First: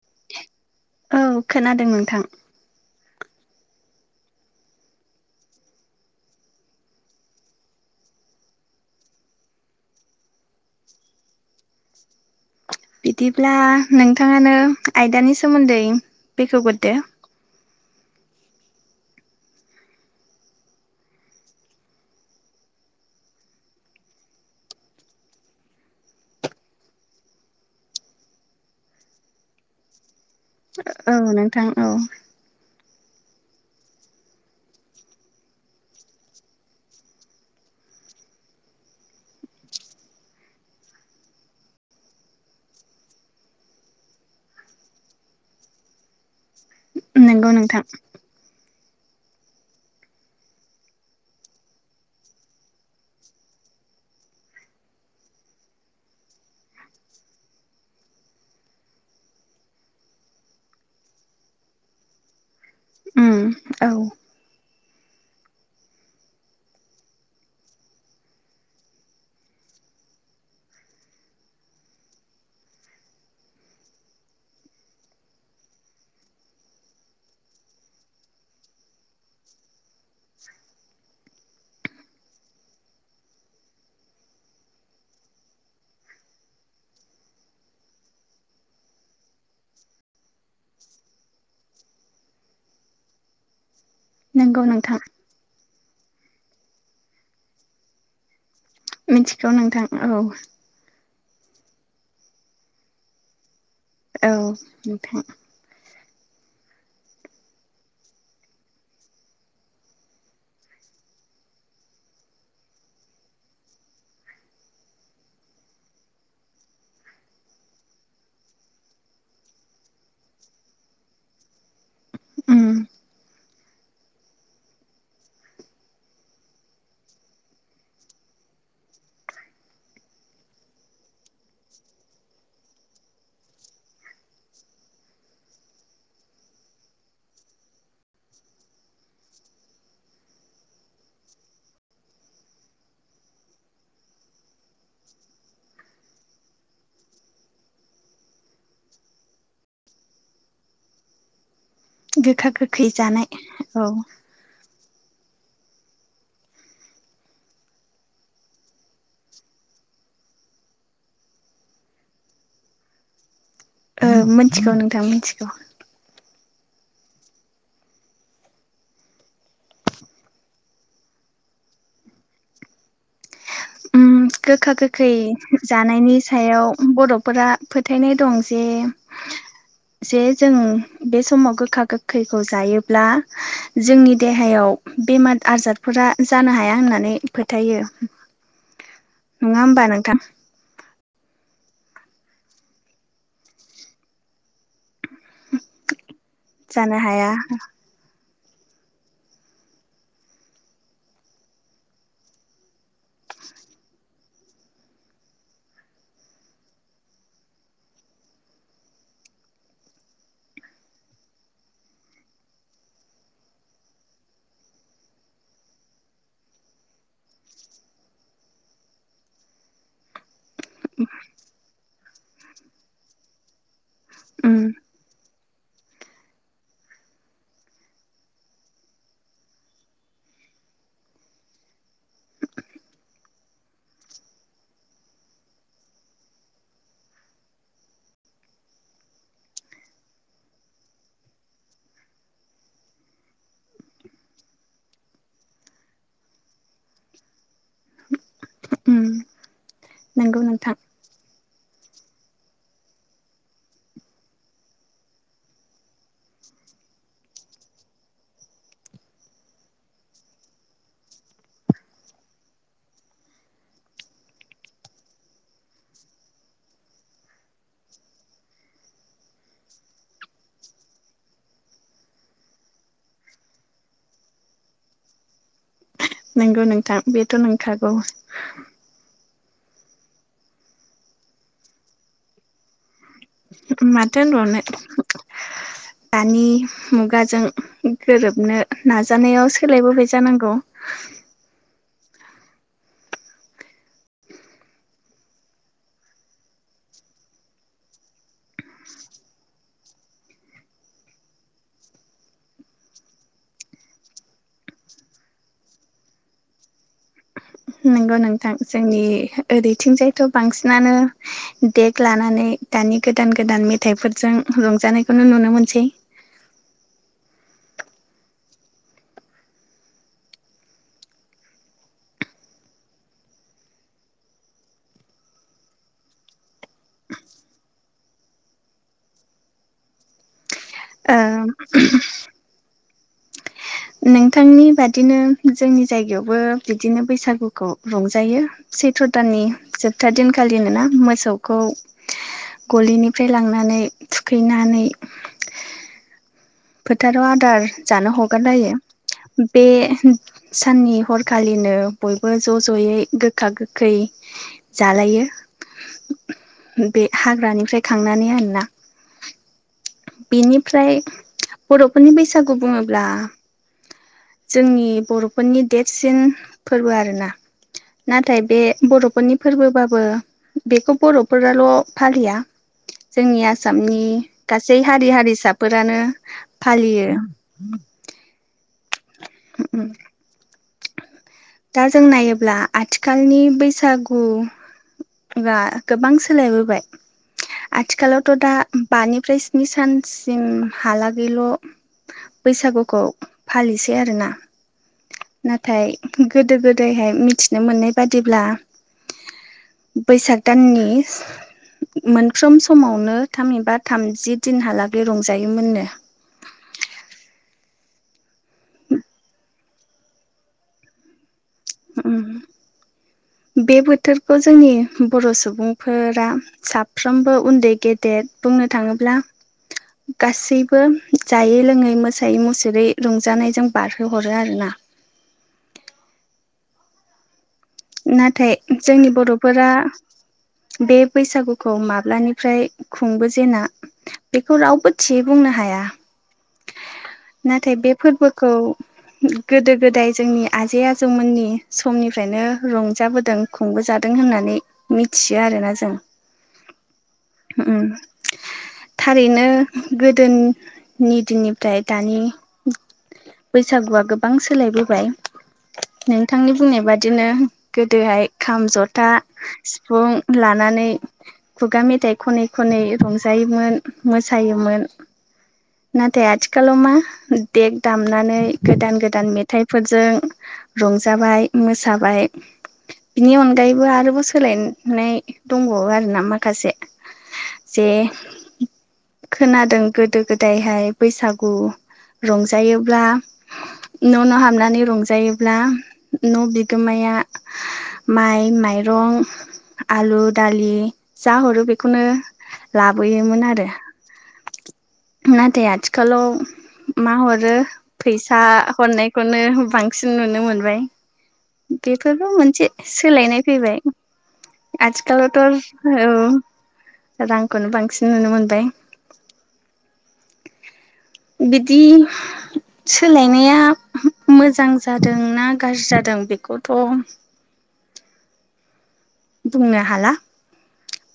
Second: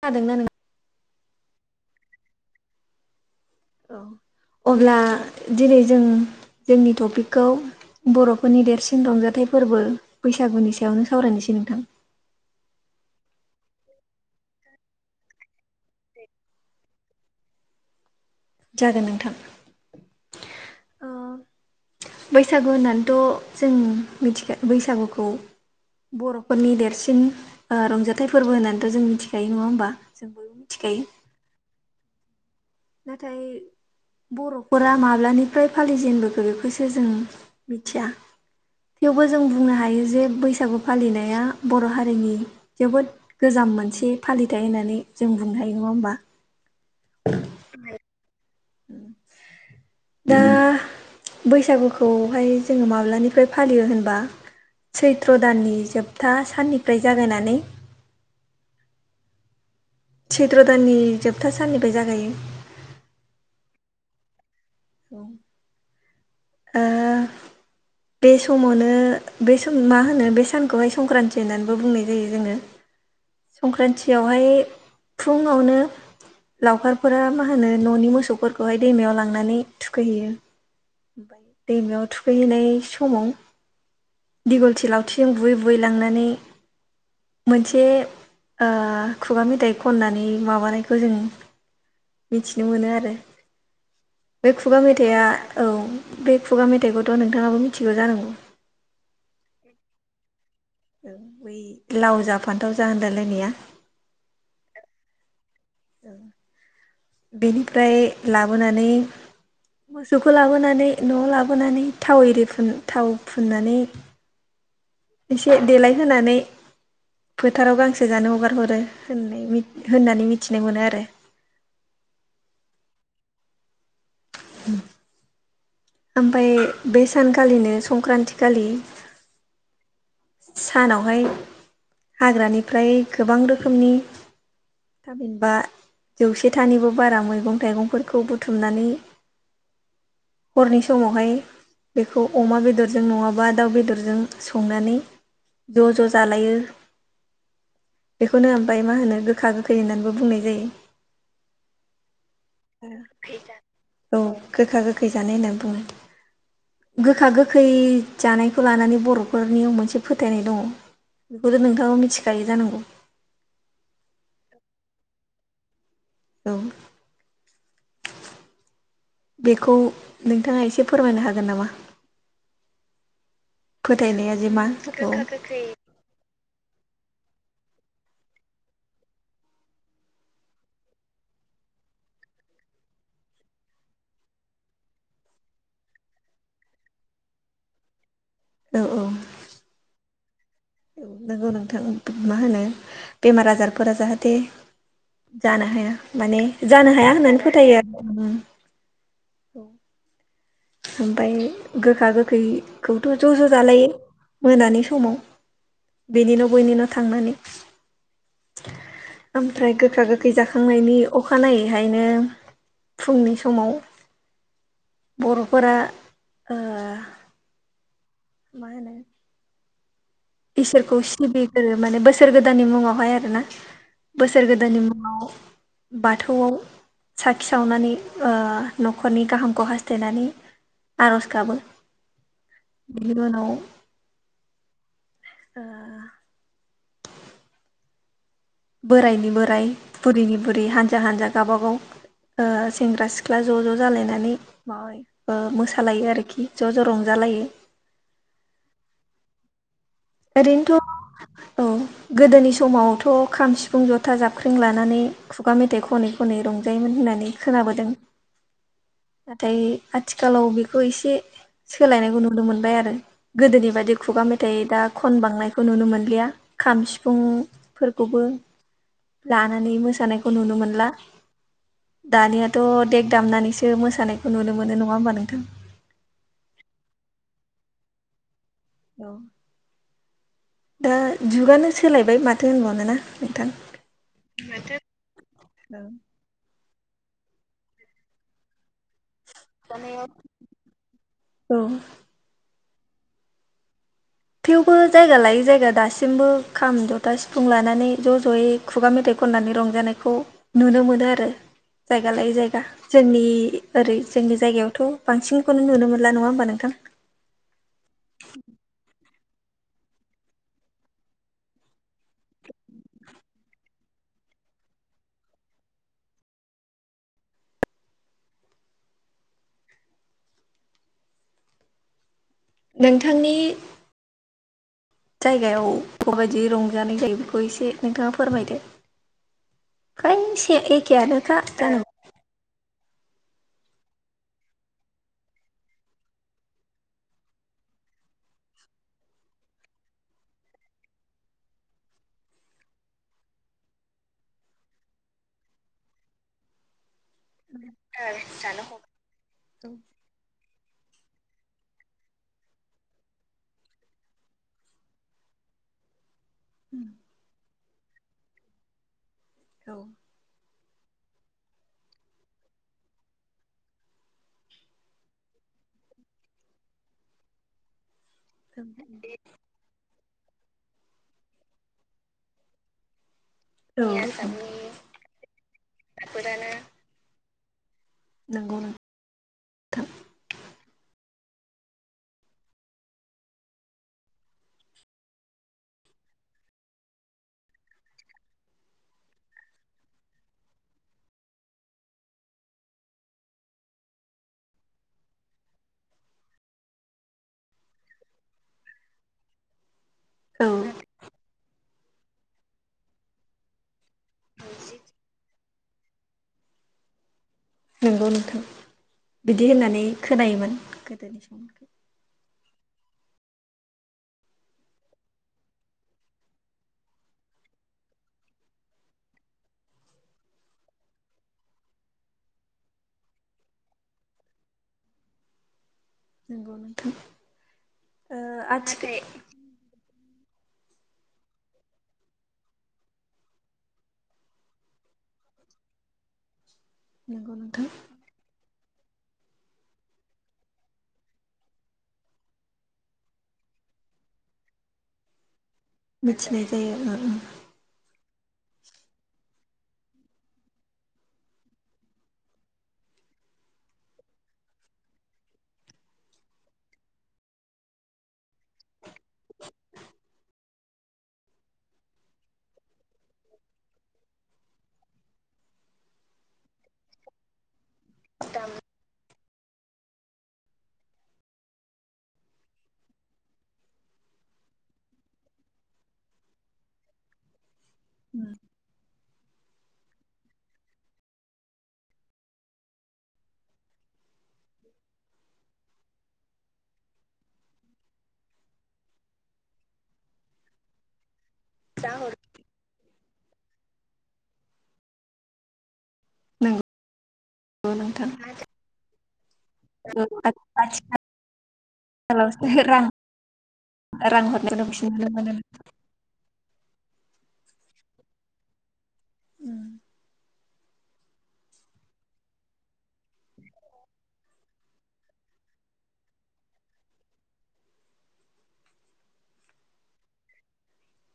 खोनादोंना नोङो? औ खोनादों नोंथां। औ अब्ला दिनै जों जोंनि टपिकखौ बर'फोरनि देरसिन रंजाथाइ फोरबो बैसागुनि सायावनो सावरायनोसै नोंथां? [inaudible] दिब्ला नोंथाङानो आयदानि सोमोन्दै बेखेवग्रोदो। जागोन नोंथां। [inaudible] बैसागु होननानैथ' जों मिथिखा बैसागुखौ बर'फोरनि देरसिन ओ रंजाथाइ फोरबो होननानैथ' जों मिथिखायो नङा होमबा जों बय औ नोंथां औ। नाथाय बर'फोरा माब्लानिफ्राय फालिजेनबोखो बेखौसो जों मिथिया थेवबो जों बुंनो हायो जे बैसागु फालिनाया बर' हारिनि जोबोद गोजाम मोनसे फालिथाय होननानै जों बुंनो हायो नङा होमबा। नंगौ नोंथां। दा बैसागुखौहाय जोङो माब्लानिफ्राय फालियो होनबा सैत्र दाननि जोबथा साननिफ्राय जागायनानै [unintelligible] सैथ्र' दाननि जोबथा साननिफ्राय जागायो। उम औ। ओ बे समावनो बे सम मा होनो बे सानखौहाय संक्रान्थि होननानैबो बुंनाय जायो जोङो। संक्रान्तियावहाय फुंङावनो लावखारफोरा मा होनो न'नि मोसौफोरखौहाय दैमायाव लांनानै थुखैहैयो। ओमफाय दैमायाव थुखैहैनाय समाव दिगलथि लावथिजों बुयै बुयै लांनानै मोनसे ओ खुगा मेथाइ खननानै माबानायखौ जों मिथिनो मोनो आरो बे नंगौ खुगा नोंथां मेथाइआ औ बे खुगा मेथाइखौथ' नोंथाङाबो मिथिगौ जानांगौ। मिथिगौ नोंथां औ। लाव जा फान्थाव जा होनलाय लायनाया औ नोंथां बेनिफ्राय लाबोनानै मोसौखौ लाबोनानै न'आव लाबोनानै थाव एरि फुन थाव फुननानै [inaudible] एसे देलायहोनानै फोथाराव गांसो जानो हगार हरो होन-होननानै मिथिनो मोनो आरो। अम [inaudible] ओमफाय बे सानखालिनो संक्रान्ति खालि सानावहाय हाग्रानिफ्राय गोबां रोखोमनि थामिनबा जौसेथानिबो बारा मैगं थाइगंफोरखौ बुथुमनानै हरनि समावहाय बेखौ अमा बेदरजों नंङाबा दाउ बेदरजों संनानै ज' ज' जालायो। बेखौनो ओमफ्राय मा होनो गोखा गोखै होननानैबो बुंनाय जायो। गोखा गोखै जानाय औ गोखा गोखै जानाय होनना बुंङो। गोखा गोखै जानायखौ लानानै बर'फोरनियाव मोनसे फोथायनाय दंङ बेखौथ' नोंथाङा मिथिखायो जानांगौ ओ मिथिगौ नोंथाङा मिथिगौ औ बेखौ नोंथाङा एसे फोरमायनो हागोन नामा। [inaudible] फोथायनाया जे मा गोखा गोखै औ जानायनि सायाव बर'फोरा फोथायनाय दं जे जे जों बे समाव गोखा गोखैखौ जायोब्ला जोंनि देहायाव बेमार आजारफोरा जानो हाया होननानै फोथायो औ नंङा होमबा नोंथां औ नोंगौ नोंथां मा होनो बेमार आजारफोरा जाहाथे जानो हाया माने जानो हाया होननानै फोथायो आरो। औ ओमफाय गोखा गोखैखौथ' ज' ज' जालायो। मोनानि समाव बेनिनो न' बैनि न' थांनानै ओमफ्राय गोखा गोखै जाखांनायनि अखानायैहायनो फुंनि समाव [inaudible] बर'फोरा ओ मा होनो इसोरखौ सिबि गोरो माने बोसोर गोदाननि मुंङावहाय आरो ना। बोसोर उम गोदाननि मुंङाव बाथौआव साखि सावनानै ओ न'खरनि गाहामखौ हास्थायनानै आर'ज गाबो बिनि उनाव ओ बोराइनि बोराइ बुरैनि बुरै हानजा हानजा गावबागाव ओ सेंग्रा सिख्ला ज' ज' जालायनानै माबायो ओ मोसालायो आरोखि ज' ज' रंजालायो। अम नंगौ नोंथां ओरैनोथ' औ गोदोनि समावथ' खाम सिफुं जथा जाबख्रें लानानै खुगा मेथाइ खनै खनै रंजायोमोन। होननानै खोनाबोदों। [inaudible] नाथाय आथिखालाव बेखौ एसे सोलायनायखौ नुनो मोनबाय आरो गोदोनि बायदि खुगा मेथाइ दा खन बांनायखौ नुनो मोनलिया। खाम सिफुंफोरखौबो लानानै मोसानायखौ नुनो मोनला दानियाथ' देग दामनानैसो सो मोसानायखौ नुनो मोनो नङा ओमबा नोंथां? नंगौ नोंथां बेथ' नंखागौ। औ। दा जुगानो सोलायबाय माथो होनबावनोना? माथो होनबावनो दानि मुगाजों गोरोबनो नाजानायाव सोलायबोबाय जानांगौ। औ थेवबो जायगा लायै जायगा दासिमबो खाम जथा सिफुं लानानै ज' ज'यै खुगा मेथाइखौ खननानै रंजानायखौ नुनो मोनो आरो जायगा लायै जायगा जोंनि ओरै जोंनि जायगायावथ' बांसिनखौनो नुनो मोनला नङा ओमबा नोंथां? नंगौ नोंथां जोंनि ओरैथिंजायथ' बांसिनानो देग लानानै दानि गोदान गोदान मेथाइफोरजों रंजानायखौनो नुनो मोनसै। नोंथांनि जायगायाव माबायदि रंजानाय जायो बेखौ एसे नोंथांङा फोरमायदो। [unintelligible] एखेयानोखा ओम जानांगौ नोंथांनि बादिनो जोंनि जायगायावबो बिदिनो बैसागुखौ रंजायो। सैथ्र'दाननि जोबथा दिनखालिन ना मोसौखौ गलिनिफ्राय लांनानै थुखैनानै। फोथाराव आदार जानो हगारना होयो बे साननि हरखालिनो बयबो ज' ज'यै गोखा गोखै जालायो। [inaudible] बे हाग्रानिफ्राय खांनानै आरोना बेनि फ्राय बर'फोरनि बैसागु बुङोब्ला जोंनि बर'फोरनि देरसिन फोरबो आरोना? नाथाय बे बर'फोरनि फोरबो बाबो बेखौ बर'फोराल' फालिया। जोंनि औ आसामनि औ गासै हारि हारिसाफोरानो फालियो। नंगौ नों उम उम दा जों नायोब्ला आथिखालनि बैसागु बा गोबां सोलायबोबाय। आथिखालावथ' दा बानिफ्राय स्नि सानसिम हालागैल' बैसागुखौ फालिसै आरोना। नाथाय गोदो गोदायहाय मिथिनो मोननाय बादिब्ला बैसाग औ दाननि मोनफ्रोम समावनो थामहिबा थामजि दिनहालागै रंजायोमोननो। [inaudible] नंगौ नोंथां बिदि होननानै खोनायोमोन गोदोनि समखो उम बे बोथोरखौ जोंनि बर' सुबुंफोरा साफ्रोमबो उन्दै गेदेर [unintelligible] बुंनो थाङोब्ला गासैबो जायै लोङै मोसायै मुसुरै रंजानायजों बारहोहरो आरोना? [inaudible] नंगौ नोंथां। ओ नाथाय आथिखाल जोंनि बर'फोरा बे बैसागुखौ माब्लानिफ्राय खुंबोजेना बेखौ रावबो थियै बुंनो हाया नंगौ नोंथां नाथाय बे फोरबोखौ गोदो गोदाय जोंनि आजै आजौमोननि समनिफ्रायनो रंजाबोदों खुंबोजादों होननानै मिथि आरोना जों मिथिनाय जायो ओम थारैनो गोदोनि दिननिफ्राय दानि बैसागुआ गोबां सोलायबोबाय नोंथांनि बुंनाय बादिनो गोदोहाय खाम जथा सिफुं लानानै खुगा मेथाइ ख'नै खनै रंजायोमोन मोसायोमोन नाथाय आथिखालाव मा देग दामनानै गोदान गोदान मेथाइफोरजों रंजाबाय मोसाबाय बिनि अनगायैबो आरोबाव सोलायनाय दंबावो आरो ना माखासे। जे खोनादों गोदो गोदायहाय बैसागु रंजायोब्ला न' न' हाबनानै रंजायोब्ला न' बिगोमाया माइ माइरं आलु दालि जा हरो बेखौनो ओ लाबोयोमोन आरो नाथाय आथि खालाआव ओ नंगौ मा हरो नोंथां फैसा हरनायखौनो ओ बांसिन नुनो मोनबाय आथिखालावसो [inaudible] फोरबो मोनसे रां सोलायनाय फैबाय रां हरनायखौनो बांसिन नुनो मोनो आथिखालावथ' औ रांखौनो बांसिन नुनो मोनबाय नाथाय बिदि सोलायनाया मोजां जादों ना गाज्रि जादों बेखौ थ' बुंनो हाला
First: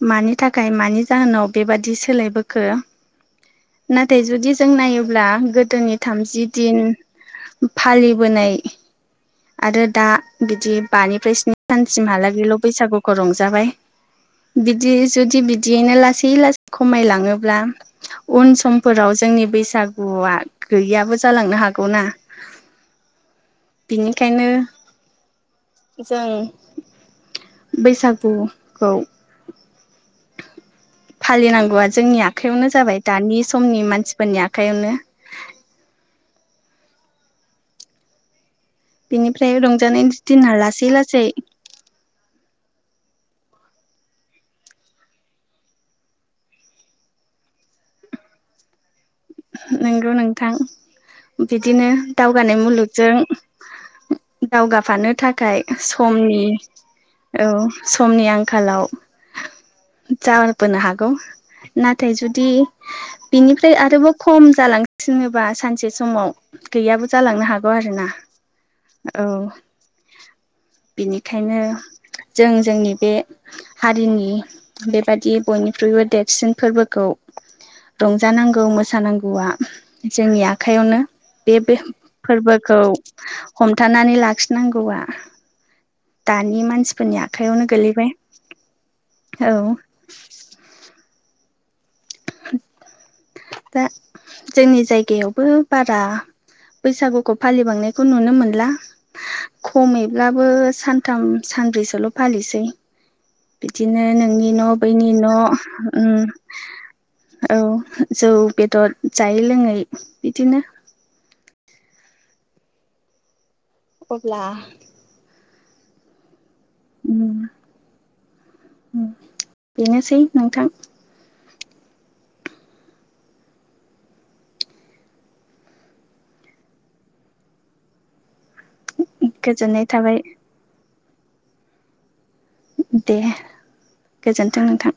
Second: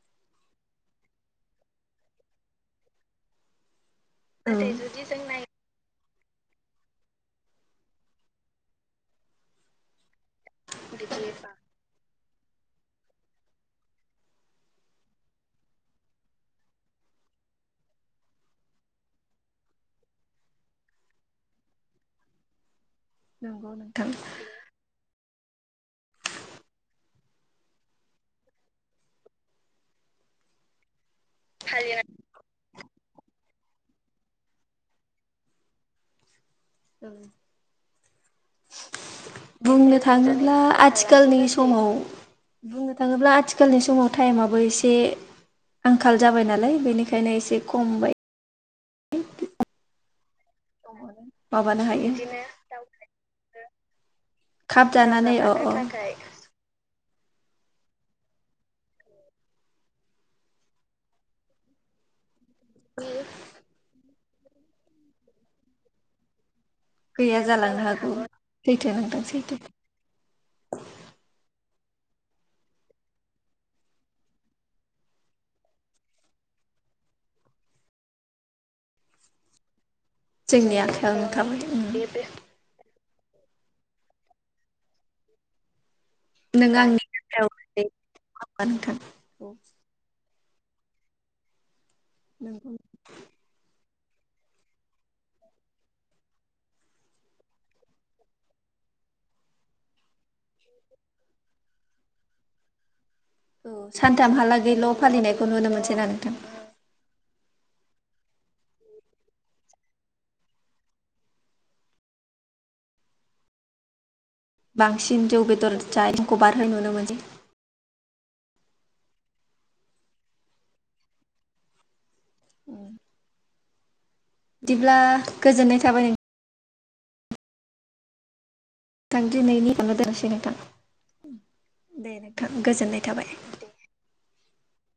मानि थाखाय मानि जाहोनाव बेबादि सोलायबोखो नाथाय जुदि जों जुदि जों नायोब्ला नाय गोदोनि थामजि दिन फालिबोनाय आरो दा बिदि बानिफ्राय स्नि सानसिमहालागैल' बैसागुखौ रंजाबाय बिदि जुदि बिदियैनो लासै लासै खमायलाङोब्ला उन समफोराव जों जोंनि बैसागुआ गैयाबो जालांनो हागौनाा नंगौ नोंथां जों बैसागुखौ फालिनांगौ आौ जोंनि आखयावनो जाबाय दानि समनि मानसिफोरनि आखयावनो औ बिनिफ्राय बुंनो रंजानायनि दिना थाङोब्ला लासै लासै आथिखालनि समाव बुंनो थाङोब्ला आथिखालनि समाव टाइमाबबो एसे आंखाल जाबाय नालाय बेनिखायनो एसे खमबाय नंगौ नोंथां माबानो बिदिनो हायो दावगानाय मुलुगजों खाब दावगाफानो जानानै अ थाखाय अ समनि औ समनि आंखालाव जा होनबानो हागौ नाथाय जुदि बिदि बिनिफ्राय आरोबाव खम जालांसिनोबा सानसे समाव गैयाबो जालांनो हागौ आरोना सैथो नोंथां औ सैथो बेनिखायनो जों जोंनि बे हारिनि बेबादि बयनिख्रुइबो देरसिन फोरबोखौ खौ रंजानांगौ मोसानांगौआ जोंनि आखाइयावनो आखायावनो बे थाबाय बे उम फोरबोखौ हमथानानै लाखिनांगौआ दानि नों आंनि मानसिफोरनि आखयावनो गोलैबाय औ नोंथां औ नोंगौ दा जोंनि जायगायावबो बारा बैसागुखौ फालिबांनायखौ नुनो मोनला खमैब्लाबो सानथाम सा सानब्रैसोल' फालिसै औ बिदिनो नोंनि न' सानथामहालागैल' बैनि न' फालिनायखौ नुनो मोनसैना ओम नोंथां औ जौ बेदर जायै लोङै बिदिनो अब्ला बांसिन जौ बेदर [unintelligible] नुनो मोनो उम बेनोसै नोंथां ओम बिदिब्ला गोजोननाय थाबाय नों गोजोननाय थाबाय थां [unintelligible] दे गोजोनथों नोंथां।